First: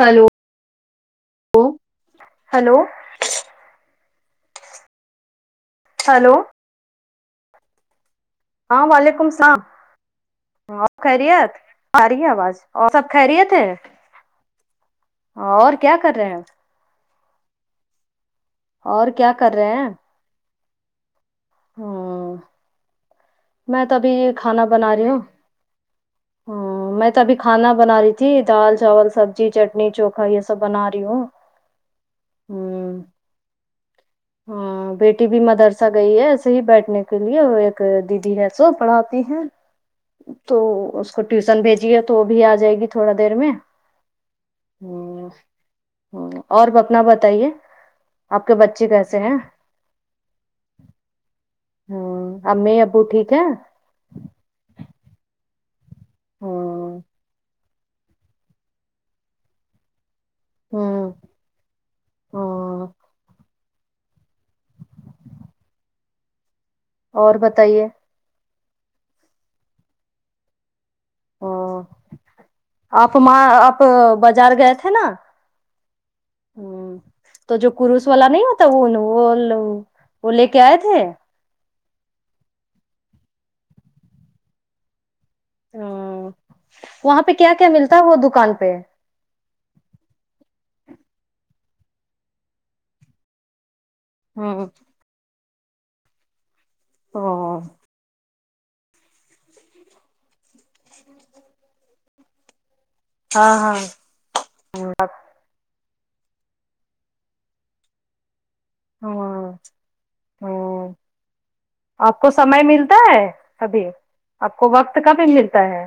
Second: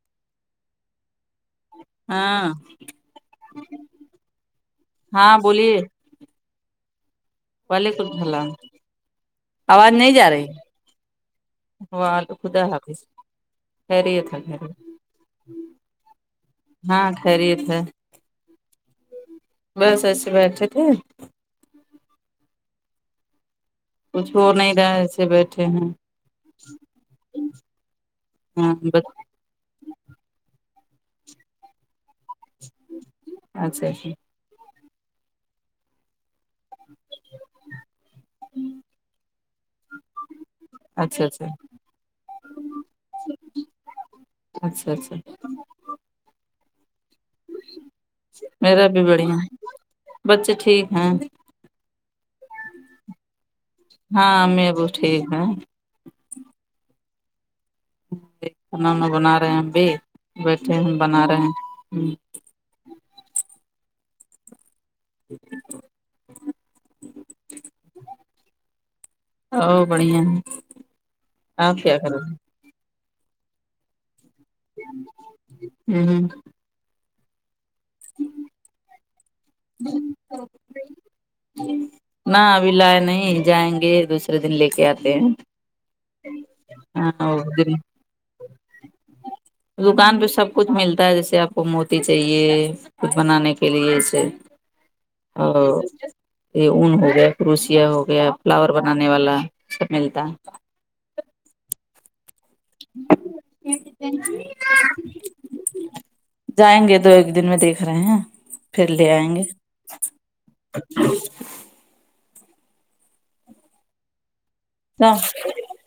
Hello ہاں hello ہاں بولیے ہیلو وعلیکم السلام ہاں وعلیکم السلام آواز نہیں جا رہی آپ خیریت ا رہی ہے وعلیکم اواز خدا اور حافظ سب خیریت ہے خیریت ہے خیریت اور کیا کر رہے ہیں ہاں خریت ہے اور کیا کر رہے بس ایسے بیٹھے تھے ہمم کچو ہو کھانا نہیں گیا بنا رہی ایسے بیٹھے ہیں ہوں میں تو ابھی کھانا بنا رہی تھی ہاں دال چاول بس سبز حی چٹنی چوکھا یے سب بنا رہی ہوں ہمم اچھا اچھا ہاں بیٹی بھی مدرسہ گئی ہے بیٹھ نے کے لیے ایک دیدی ہے سو پڑھاتی ہیں تو اس کو اچھا اچھا ٹیوسن بھیجیی ہے تو وہ بھی ا جائے گی تھوڑا دیر میں اچھا اچھا ہمم اور اپنا بتائیے اپ کے میرا بچے بھی کیسے ہے بڑھیا بچے ٹھیک ہیں ہمم امی ابو ٹھیک ہیں ہاں امی ابو ٹھیک ہیں ہمم کھانا وانا بنا رہے ہیں ہم بھی بیٹھے ہم بنا رہے ہیں ہا اور بتائیے ا بڑیا آپ ہ کیا کر آپ ما آپ باجار گئے تھے نا ہیں ہوں ہ تو جو کرروس والا نہیں ہوتا وہ وہ وہ لے کے آئے تھے جی نہ ابھی لائے نہیں جائیں گے دوسرے دن لے کے آتے ہیں ہاں وہاں پہ ہاں کیا کیا ملتا وہ دکان پہ دکان پہ سب کچھ ملتا ہے جیسے آپ کو موتی چاہیے کچھ بنانے کے لیے ہ اور یہ اون ہو گیا ہاں کروسیا ہو گیا فلاور بنانے والا سب ملتا ہاں تے [inaudible] جائیں گے دو ایک دن میں دیکھ رہے ہیں پھر لے آئیں گے ہوں آپ کو سمئے ملتا ہے ابھی آپ کو وقت کبھی ملتا ہے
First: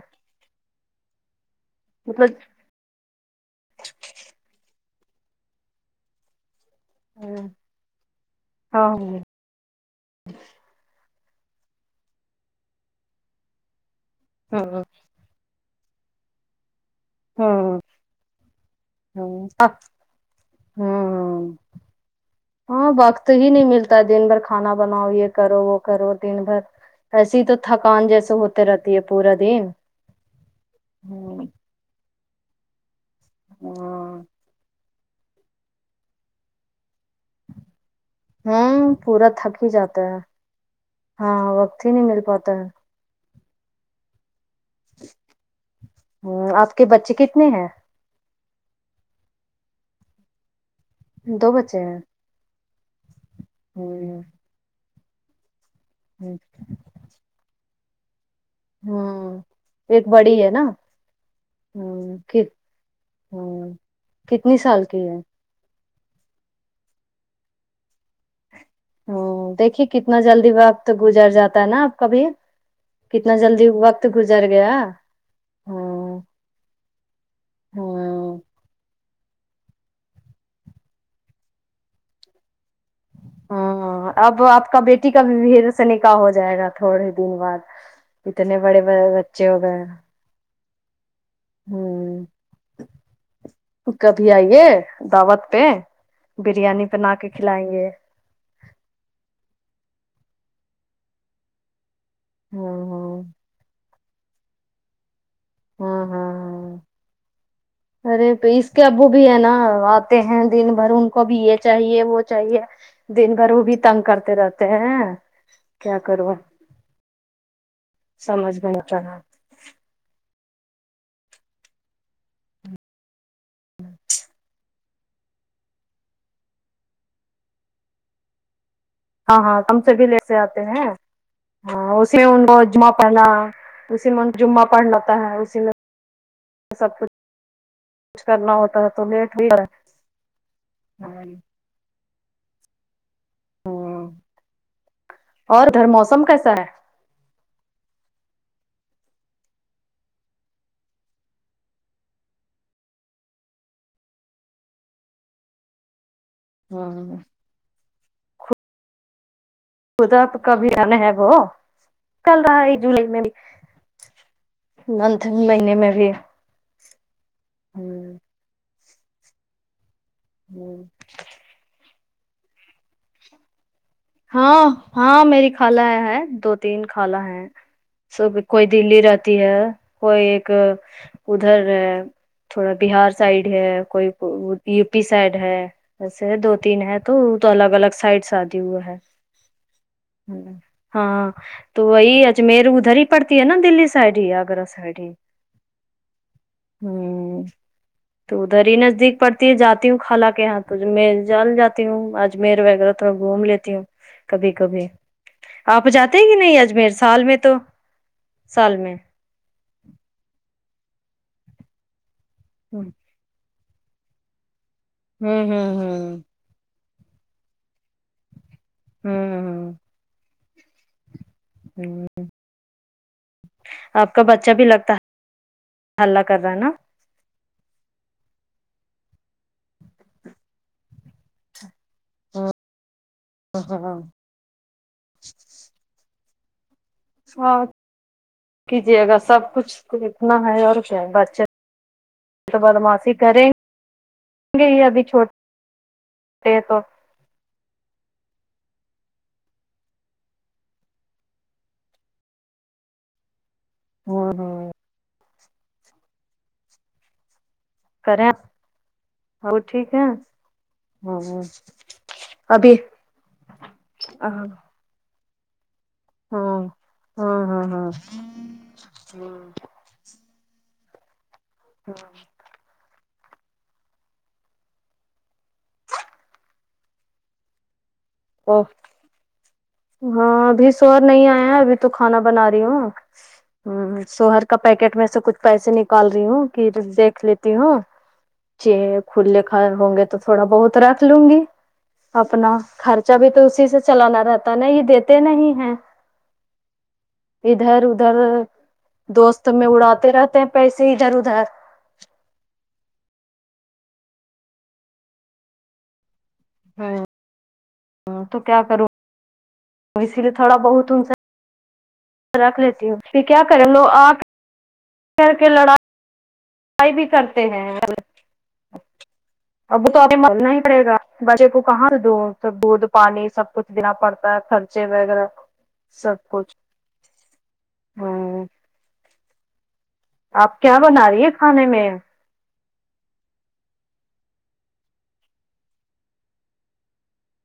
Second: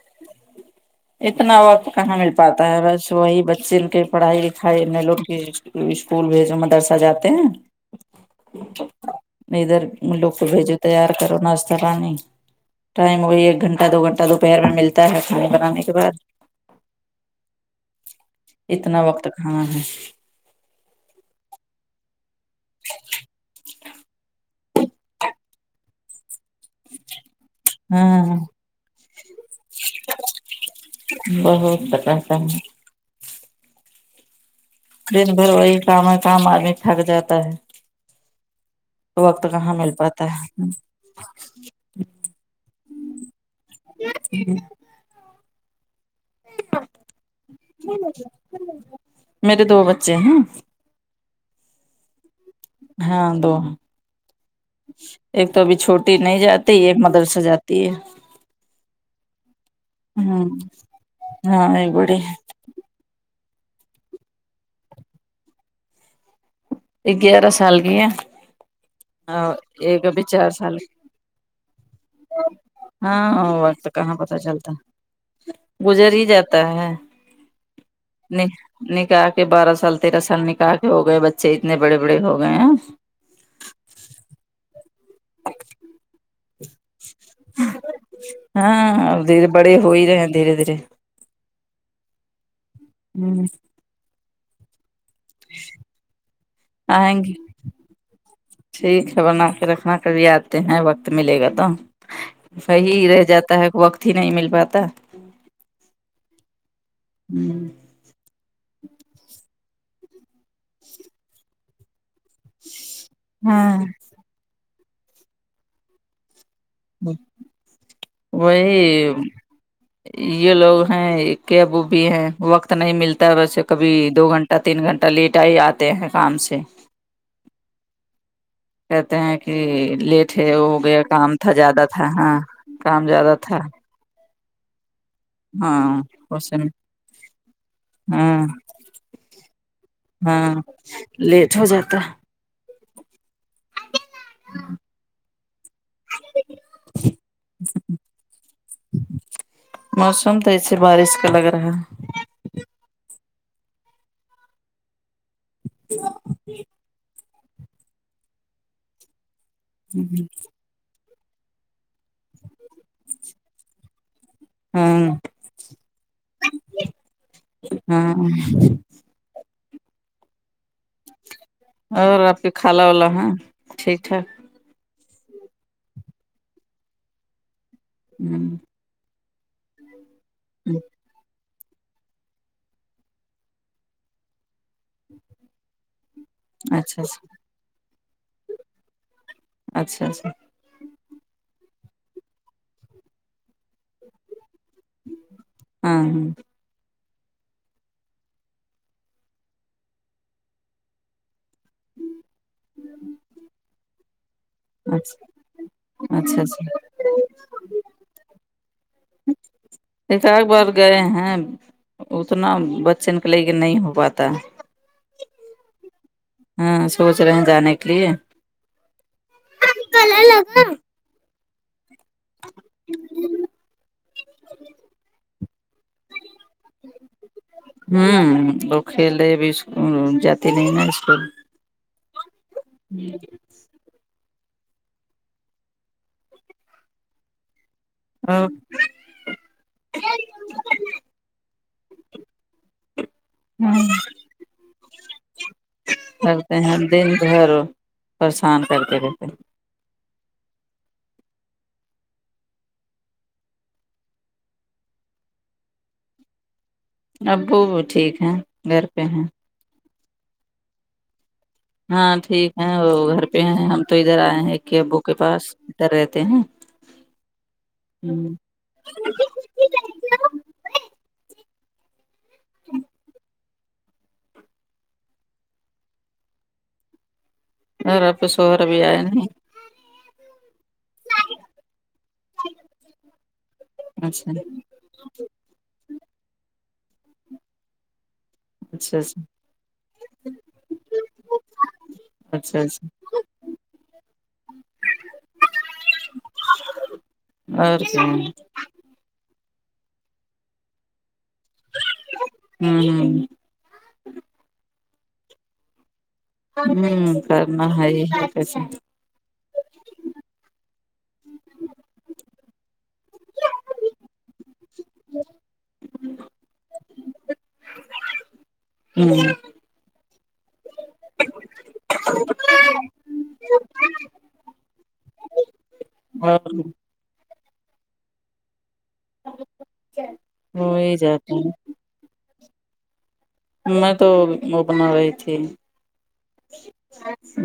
اتنا وقت کہاں مل مطلب پاتا بس وہی بچے کے پڑھائی لکھائی میں لوگ اسکول بھیجو مدر سا جاتے ہیں ہاں میں ادھر لوگ کو بھیجو تیار کرو ناشتا پانی ٹائم وہی ایک گھنٹہ دو گھنٹہ دوپہر ہاں میں ملتا ہے کھانا بنانے کے بعد [unintelligible] ہوں اتنا وقت کہاں ہے ہوں ہاں وقت ہی نہیں ملتا دن بھر کھانا بناؤ یہ کرو وہ کرو دن بھر ایسیے تو تھکان جیسے ہاں ہوتے رہتی ہے پورا دن [unintelligible] ہاں دن بھر وہی کام ہے کام آدمی تھک جاتا ہے ہوں پورا وقت تھک ہی کہاں مل جاتا پاتا ہے ہاں وقت ہی نہیں مل پاتا ہے ہمم آپ کے بچے کتنے ہیں میرے دو بچے ہے دو بچے ہیں ہاں دو ہ ایک تو ابھی چھوٹی ہوں نہیں جاتی ایک مدرس جاتی تی ہے ہوں ایک بڑی ہ ہے نا ہاں ایک بڑی ہمم کھر ہوں کتنی سال کی ہے ایک گیارہ سال گیا ہاں دیکھیے کتنا چار جلدی سال کی وقت گزر جاتا ہے نا آپ کا بھی کتنا ہاں جلدی وقت کہاں پتا گزر چلتا گیا گزر ہوں ہی جاتا ہے ہاں کہا کے بارہ سال تیرہ سال نکاح کے ہو گئے بچے اتنے بڑے بڑے ہو گئے ہیں ہاں اب آپ کا بیٹی کا بھی پھر سے نکاح ہو جائے گا تھوڑے دن بعد اتنے بڑے بڑے بچے ہو گئے ہیں دیاں دھیرے دھیرے ہوں ہوں کبھی آئیے دعوت پہ بریانی بنا آئیں کے گے کھلائیں گے ٹھیک ہے بنا کے رکھنا کبھی آتے ہیں وقت ملے گا تو ہ وہی ہاں رہ جاتا تانے وقت ہی نہیں مل پاتا ہے ہاں ہاں ہاں ہوں ارے پ اس کے ابو بھی ہے نا آتے ہیں دن بھر ان کو بھی یہ چاہیے وہ چاہیے دن بھر وہ بھی ہاں تنگ کرتے رہتے ہیں کیا کرو سمجھ میں وہی نہیں چلا یہ لوگ ہیں کہ ابو بھی ہیں وقت نہیں ملتا ویسے کبھی دو گھنٹہ تین گھنٹہ لیٹ آ ہی آتے ہیں کام سے کہتے ہیں ہاں کہ ہاں کم سے بھی لے سے لیٹ ہے آتے ہو ہیں گیا کام تھا زیادہ ہاں تھا اسے ہاں ان کو جمہ کام پڑھنا زیادہ تھا اصمہ جمہ پڑہنا ہاں اسمہ کچھ ہاں کرنا ہوتا ہے تو لیٹ ہو ہاں لیٹ ہو جاتا ہوں۔ اور ادھر موسم کیسا ہے موسم تو ایسے بارش کا لگ رہا ہے ہاں ہے خدا تو کبھی انا ہے وہ کل رہا ہے جولائی میں بھی ہاں متن مہینے میں بھی ہوں ہوں اور آپ کے کھالا والا ہے ٹھیکٹھاک ہاں ہاں میری کھالا ہے دو تین کھالا ہے سب کوئی ہ دلی رہتی ہے کوئی ایک ادھر تھوڑا بہار سائڈ ہے کوئی یو پی سائڈ ہے ویسے دو تین ہے اچھا تو اچھا تو الگ الگ سائڈ شادی ہوا ہے اچھا اچھا ہاں تو وہی اجمیر ادھر ہی پڑتی ہے نا دلی سائڈ ہی اگر س ہاں ہاں ہوں تو ادھر ہی نزدیک پڑتی ہے جاتی ہوں کھالا کے یہاں تو میں جال جاتی ہوں اجمیر وغیرہ تو گھوم لیتی ہوں کبھی کبھی اچھا آپ جاتے ہیں کہ اچھا نہیں اچھا اجمیر سال میں تو سال میں ایک ادھ بار گئے ہیں اتنا ہ بچن کے لے کے نہیں ہو پاتا ہے ہوں ہوں ہوں ہاں سوچ رہے ہیں جانے کے لیے ہوں ہ ہوں آپ کا بچہ بھی لگتا ہے ہلہ کر رہا ہے نا ہوں وہ کھیل لیری ابی اسکو جاتی نہیں نا اسکول ہوں ہاں ہاں ہاں ہاں ہاں کیجیے گا سب کچھ تو اتنا ہے اور کیا ہے بچے تو بدماشی کریں ہ گے ہی ابھی چھوٹے کرتے تو ہیں دن بھر پریشان کر کے رہتےے ہاں ہاں ابو وہ ٹھیک ہے گھر پہ ہیں ہ ٹھیک ہے ہاں ہاں ٹھیک ہے ابھی وہ گھر پہ ہیں ہم تو ادھر ہاں آئے ہاں ہیں کے ابو کے پاس تر رہتے ہیں ہاں ہاں ہاں ہاں ہمم ہاں اگر آپ کے شوہر بھی ائے نہیں ہاں ابھی سور نہیں ایا ابھی تو کھانا بنا رہی ہوں ہمم اچھا سوہر کا پیکٹ میں سے کچھ پیسے نکال رہی ہوں کی دیکھ لیتی ہوں چے اچھا ہے اچھا کھلے کھا ہوں گے تو تھوڑا بہت رکھ لوں گی اپنا اچھا اچھا خرچہ بھی تو اسی سے چلانا رہتا تا نا نہیں یے دیتے نہیں ہیں اور ادھر کیا ادھر دوست میں اڑاتے رہتے ہیں پیسے ادھر ادھر ہمم ہمم ہمم کرنا ہے ہے ہمم تو کیسے کیا کروں اسی لیے تھوڑا بہت ان سے رکھ لیتی ہوں پھر کیا کریں لوگ اکے کر کے لڑا ئی بھی کرتے ہیں ہمم اب وہ تو ابھی کرنا ہی پڑے گا بچے کو کہاں سے دوں دودھ پانی سب کچھ دینا پڑتا ہے خرچے وغیرہ سب اور کچھ ہمم وہی جاتے ہیں کے میں ہے میں تو وہ مپنے گیی تھی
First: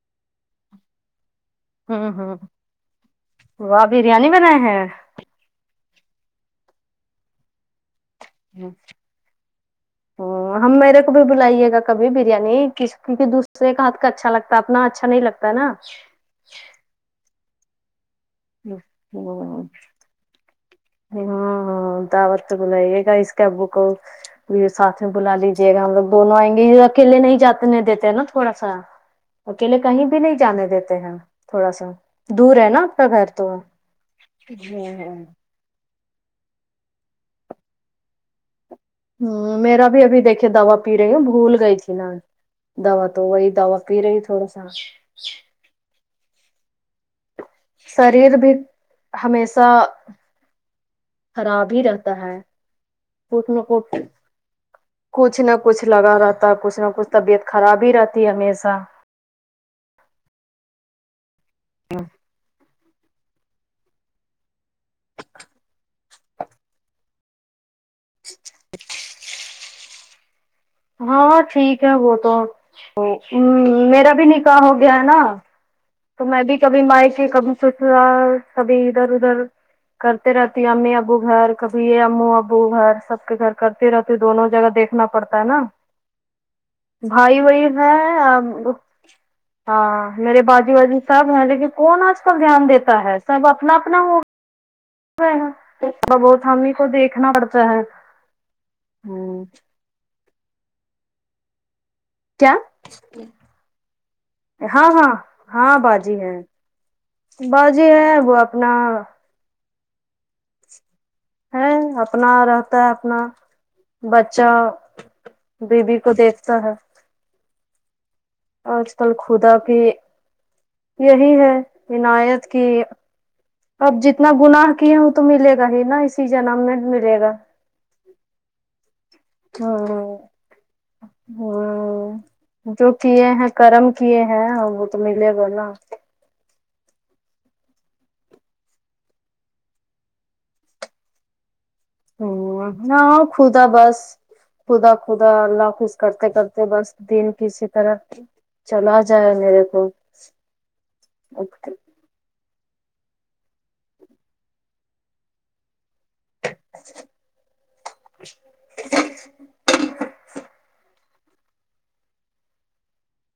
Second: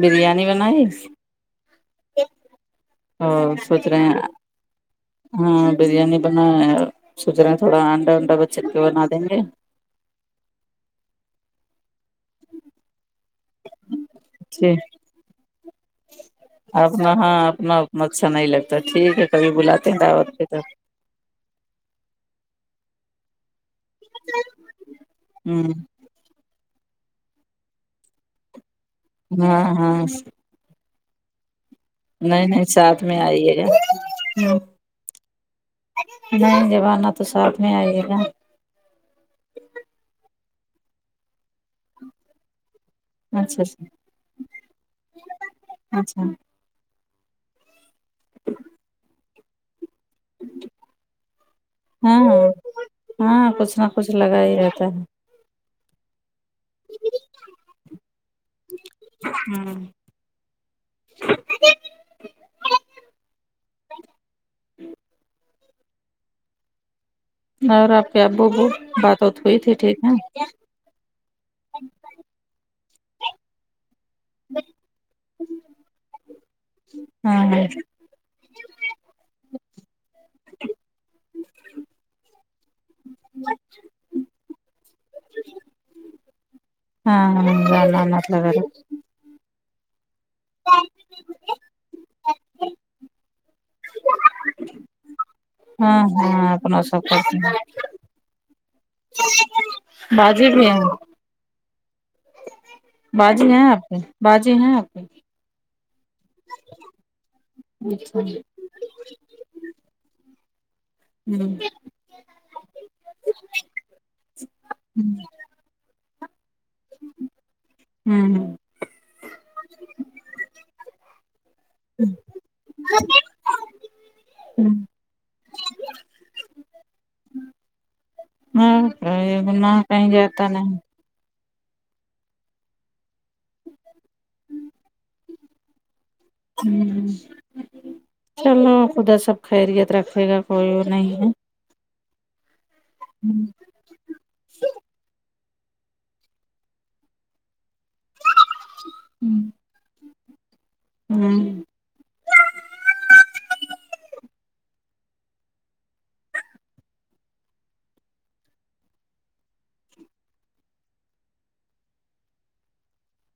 بریانی بنائی ہمم ہمم واہ بریانی بنائے ہیں ہمم بریانی بنایا ہے سوچ رہے ہیں تھوڑا انڈا ونڈا بچے کے لیے بنا دیں گے ہمم ہم میرے کو بھی بلائیے گا کبھی بریانی کسی دوسرے کا ہاتھ کا اچھا لگتا ہے جی اپنا اچھا نہیں لگتا ہے نا اپنا ہاں اپنا اچھا نہیں لگتا ٹھیک ہے کبھی بلاتے ہیں دعوت پے تو ہاں ہاں داعوات پے تو بلایے گا اس کے ابو کو ساتھ میں بلا ہمم لیجیے گا ہم لوگ دونوں ائیں گے اکیلے نہیں جاتے دیتے ہیں نا تھوڑا سا ہاں اکیلے ہاں کہیں بھی نہیں جانے دیتے ہیں تھوڑا سا نہیں دور نہیں ہے نا آپ ساتھ کا میں گھر تو ائیے گا ہ نہیں جب آنا تو ساتھ میں ائیے گا ہ میرا بھی ابھی دیکھیے دوا پی رہی ہے بھول گئی تھی پلان دوا تو وہی اچھا دوا اچھا پی رہی تھوڑا سا اچھا شریر بھی ہمیشہ خراب ہی رہتا ہاں ہے ہاں کچھ ہاں نہ کچھ لگا ہی رہتا ہے کچھ نہ کچھ لگا رہتا کچھ نہ کچھ طبیعت خراب ہی رہتی ہے ہمیشہ آمم ہاں اور اپ کے ابو ابو بات وات ہوئی تھی ٹھیک ہیں ہاں ٹھیک ہے وہ تو میرا بھی نکاح ہو گیا ہے نا تو میں بھی کبھی مائکے ہاں کبھی ہاں سسرال کبھی ادھر ادھر کرتے رہتی ہے امی ابو گھر کبھی یے امو ابو گھر سب کے گھر کر تے رہتے دونوں جگہ دیکھنا پڑتا ہے نا ہاں بھائی ہاں وائی جانا ہیں مت لگا اب ہاں میرے بازو وازو سب ہیں لیکن کون اج کل دھیان دیتا ہے سب اپنا اپنا ہو ہاں تھوڑا بہت ہاں ہمیں اپنا کو سب دیکھنا کرتے پڑتا ہے ہیں ہ باجی بھی اے کیا باجی ہیں آپ کے باجی ہیں آپ ہاں ہاں کے ہاں باجی ہے باجی ہے اچھا وہ اپنا ہوں ہے اپنا آرا ہے اپنا بچہ بی بیی کو دیکھتا ہے ہوں آج کل کھودا کی یہی ہے عنایت کی اب جتنا گناہ ہوں کیا وہ تو ملے گا ہی نا اسی جنم میں ملے گا ہاں یہی نا کہیں ہوں جاتا نہیں ہوں جو کیے ہیں کرم کیے ہیں وہ تو ملے گا نا ہوں ہ چلو خدا سب خیریت رکھے گا کوئی وہ نہیں ہے ہ ہاں ہوں خدا بس خدا خدا اللہ خز کرتے کرتے بس دن کسی طرح چل آ جائے ہوں میرے کو ہوں اے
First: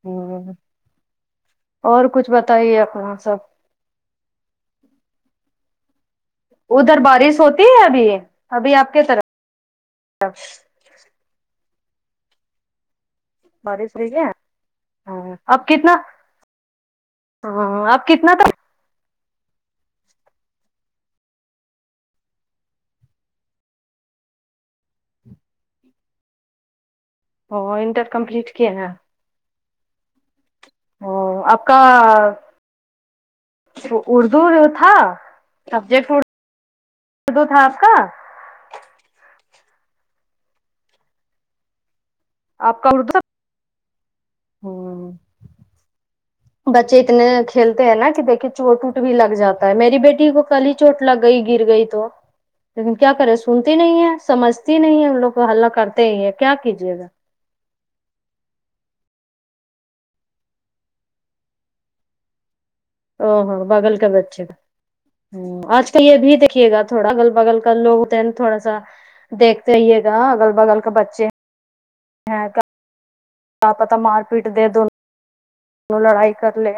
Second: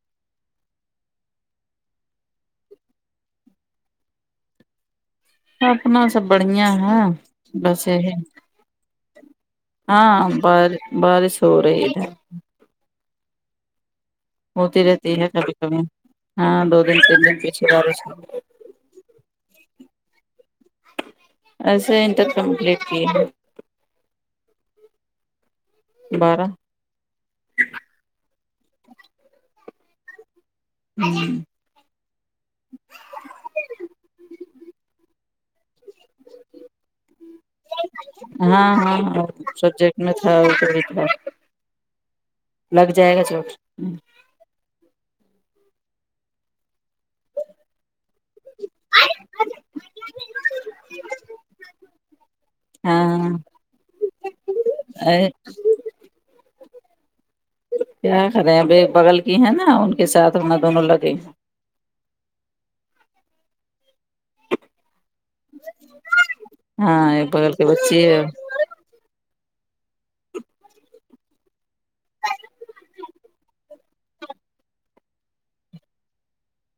ہ اور کچھ بتائیے اپنا سب اپنا سب بڑھیا ہے ادھر بارش ہوتی بس ہے ابھی یہی ابھی آپ کے طرف ہاں بار باریس ہورہی ہے بارش ہوئی ہے ہوتی رہتی ہے ہ کبھی آپ کبھی کتنا ہاں دو دن تین دن پیچھے ہ بریس آپ ہوتی کتنا ہے تک ایسے ہی انٹر کمپلیٹ کی ہے بارہ ا انٹر کمپلیٹ کیا ہے ہوں آپ کا اردو جو تھا سبجیکٹ اور اردو تھا آپ کا ہاں ہاں ہاں سبجیکٹ میں تھا ایک ٹائم ہے آپ کا لگ جائے اردو گا چوٹ ہ بچے اتنے کھیلتے ہیں نا کہ دیکے چوٹ ووٹ بھی لگ جاتا ہے میری بیٹی کو کل ہی چوٹ لگ گئی گر گئی تو لیکن کیا کریں ہاں سنتی نہیں ہے سمجھت تی نہیں ہے لوگ کو حلہ کرتے ہی ہیں کیا کیجیے گا کیا کر رہے اب ب بغل کی ہے نا ان کے ساتھ ہونا دونوں لگ گی او ہاں بغل کا بچہ ہ آج کل یہ بھی دیکھیے گا ہاں تھوڑا اگل ایک بغل بگل کے کرلو بچے ٹنٹھ تھوڑا سا دیکھتے ہیے گا اگل بگل کے بچے [unintelligible] کا پتا مار پیٹ دے دو لڑائی کر لے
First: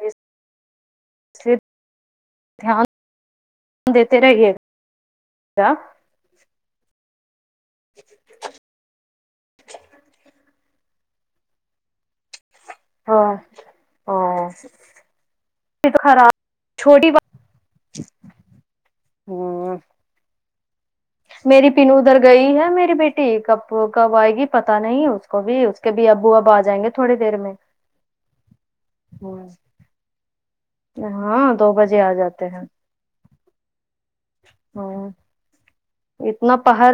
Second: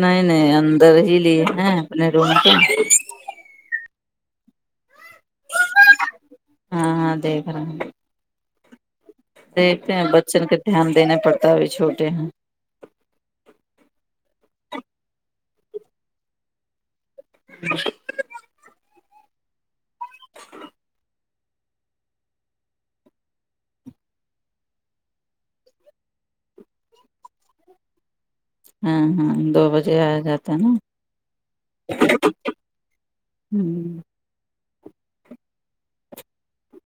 نیں نیں اندر ہی لیے ہیں اپنے روم کے دھیان دیتے رہیے کیا ہاں ہاں دیکھ رہا ہ دیکھتے ہیں بچوں کا دھیان دینا پڑتا ہے ابی چھوٹے ہیں ہاں ا خراب چھوٹی بات ہ میری پینو ادھر گئی ہے میری بیٹی کب کب آئے گی پتہ نہیں اس کو بھی اسک کہبھی ابو اب ا جائیں گے تھوڑی دیر میں ہاں ہاں دو بجے جاتا ہے نا ہاں دو بجے آجاتے ہیں ہوں ہاں اتنا پہاڑ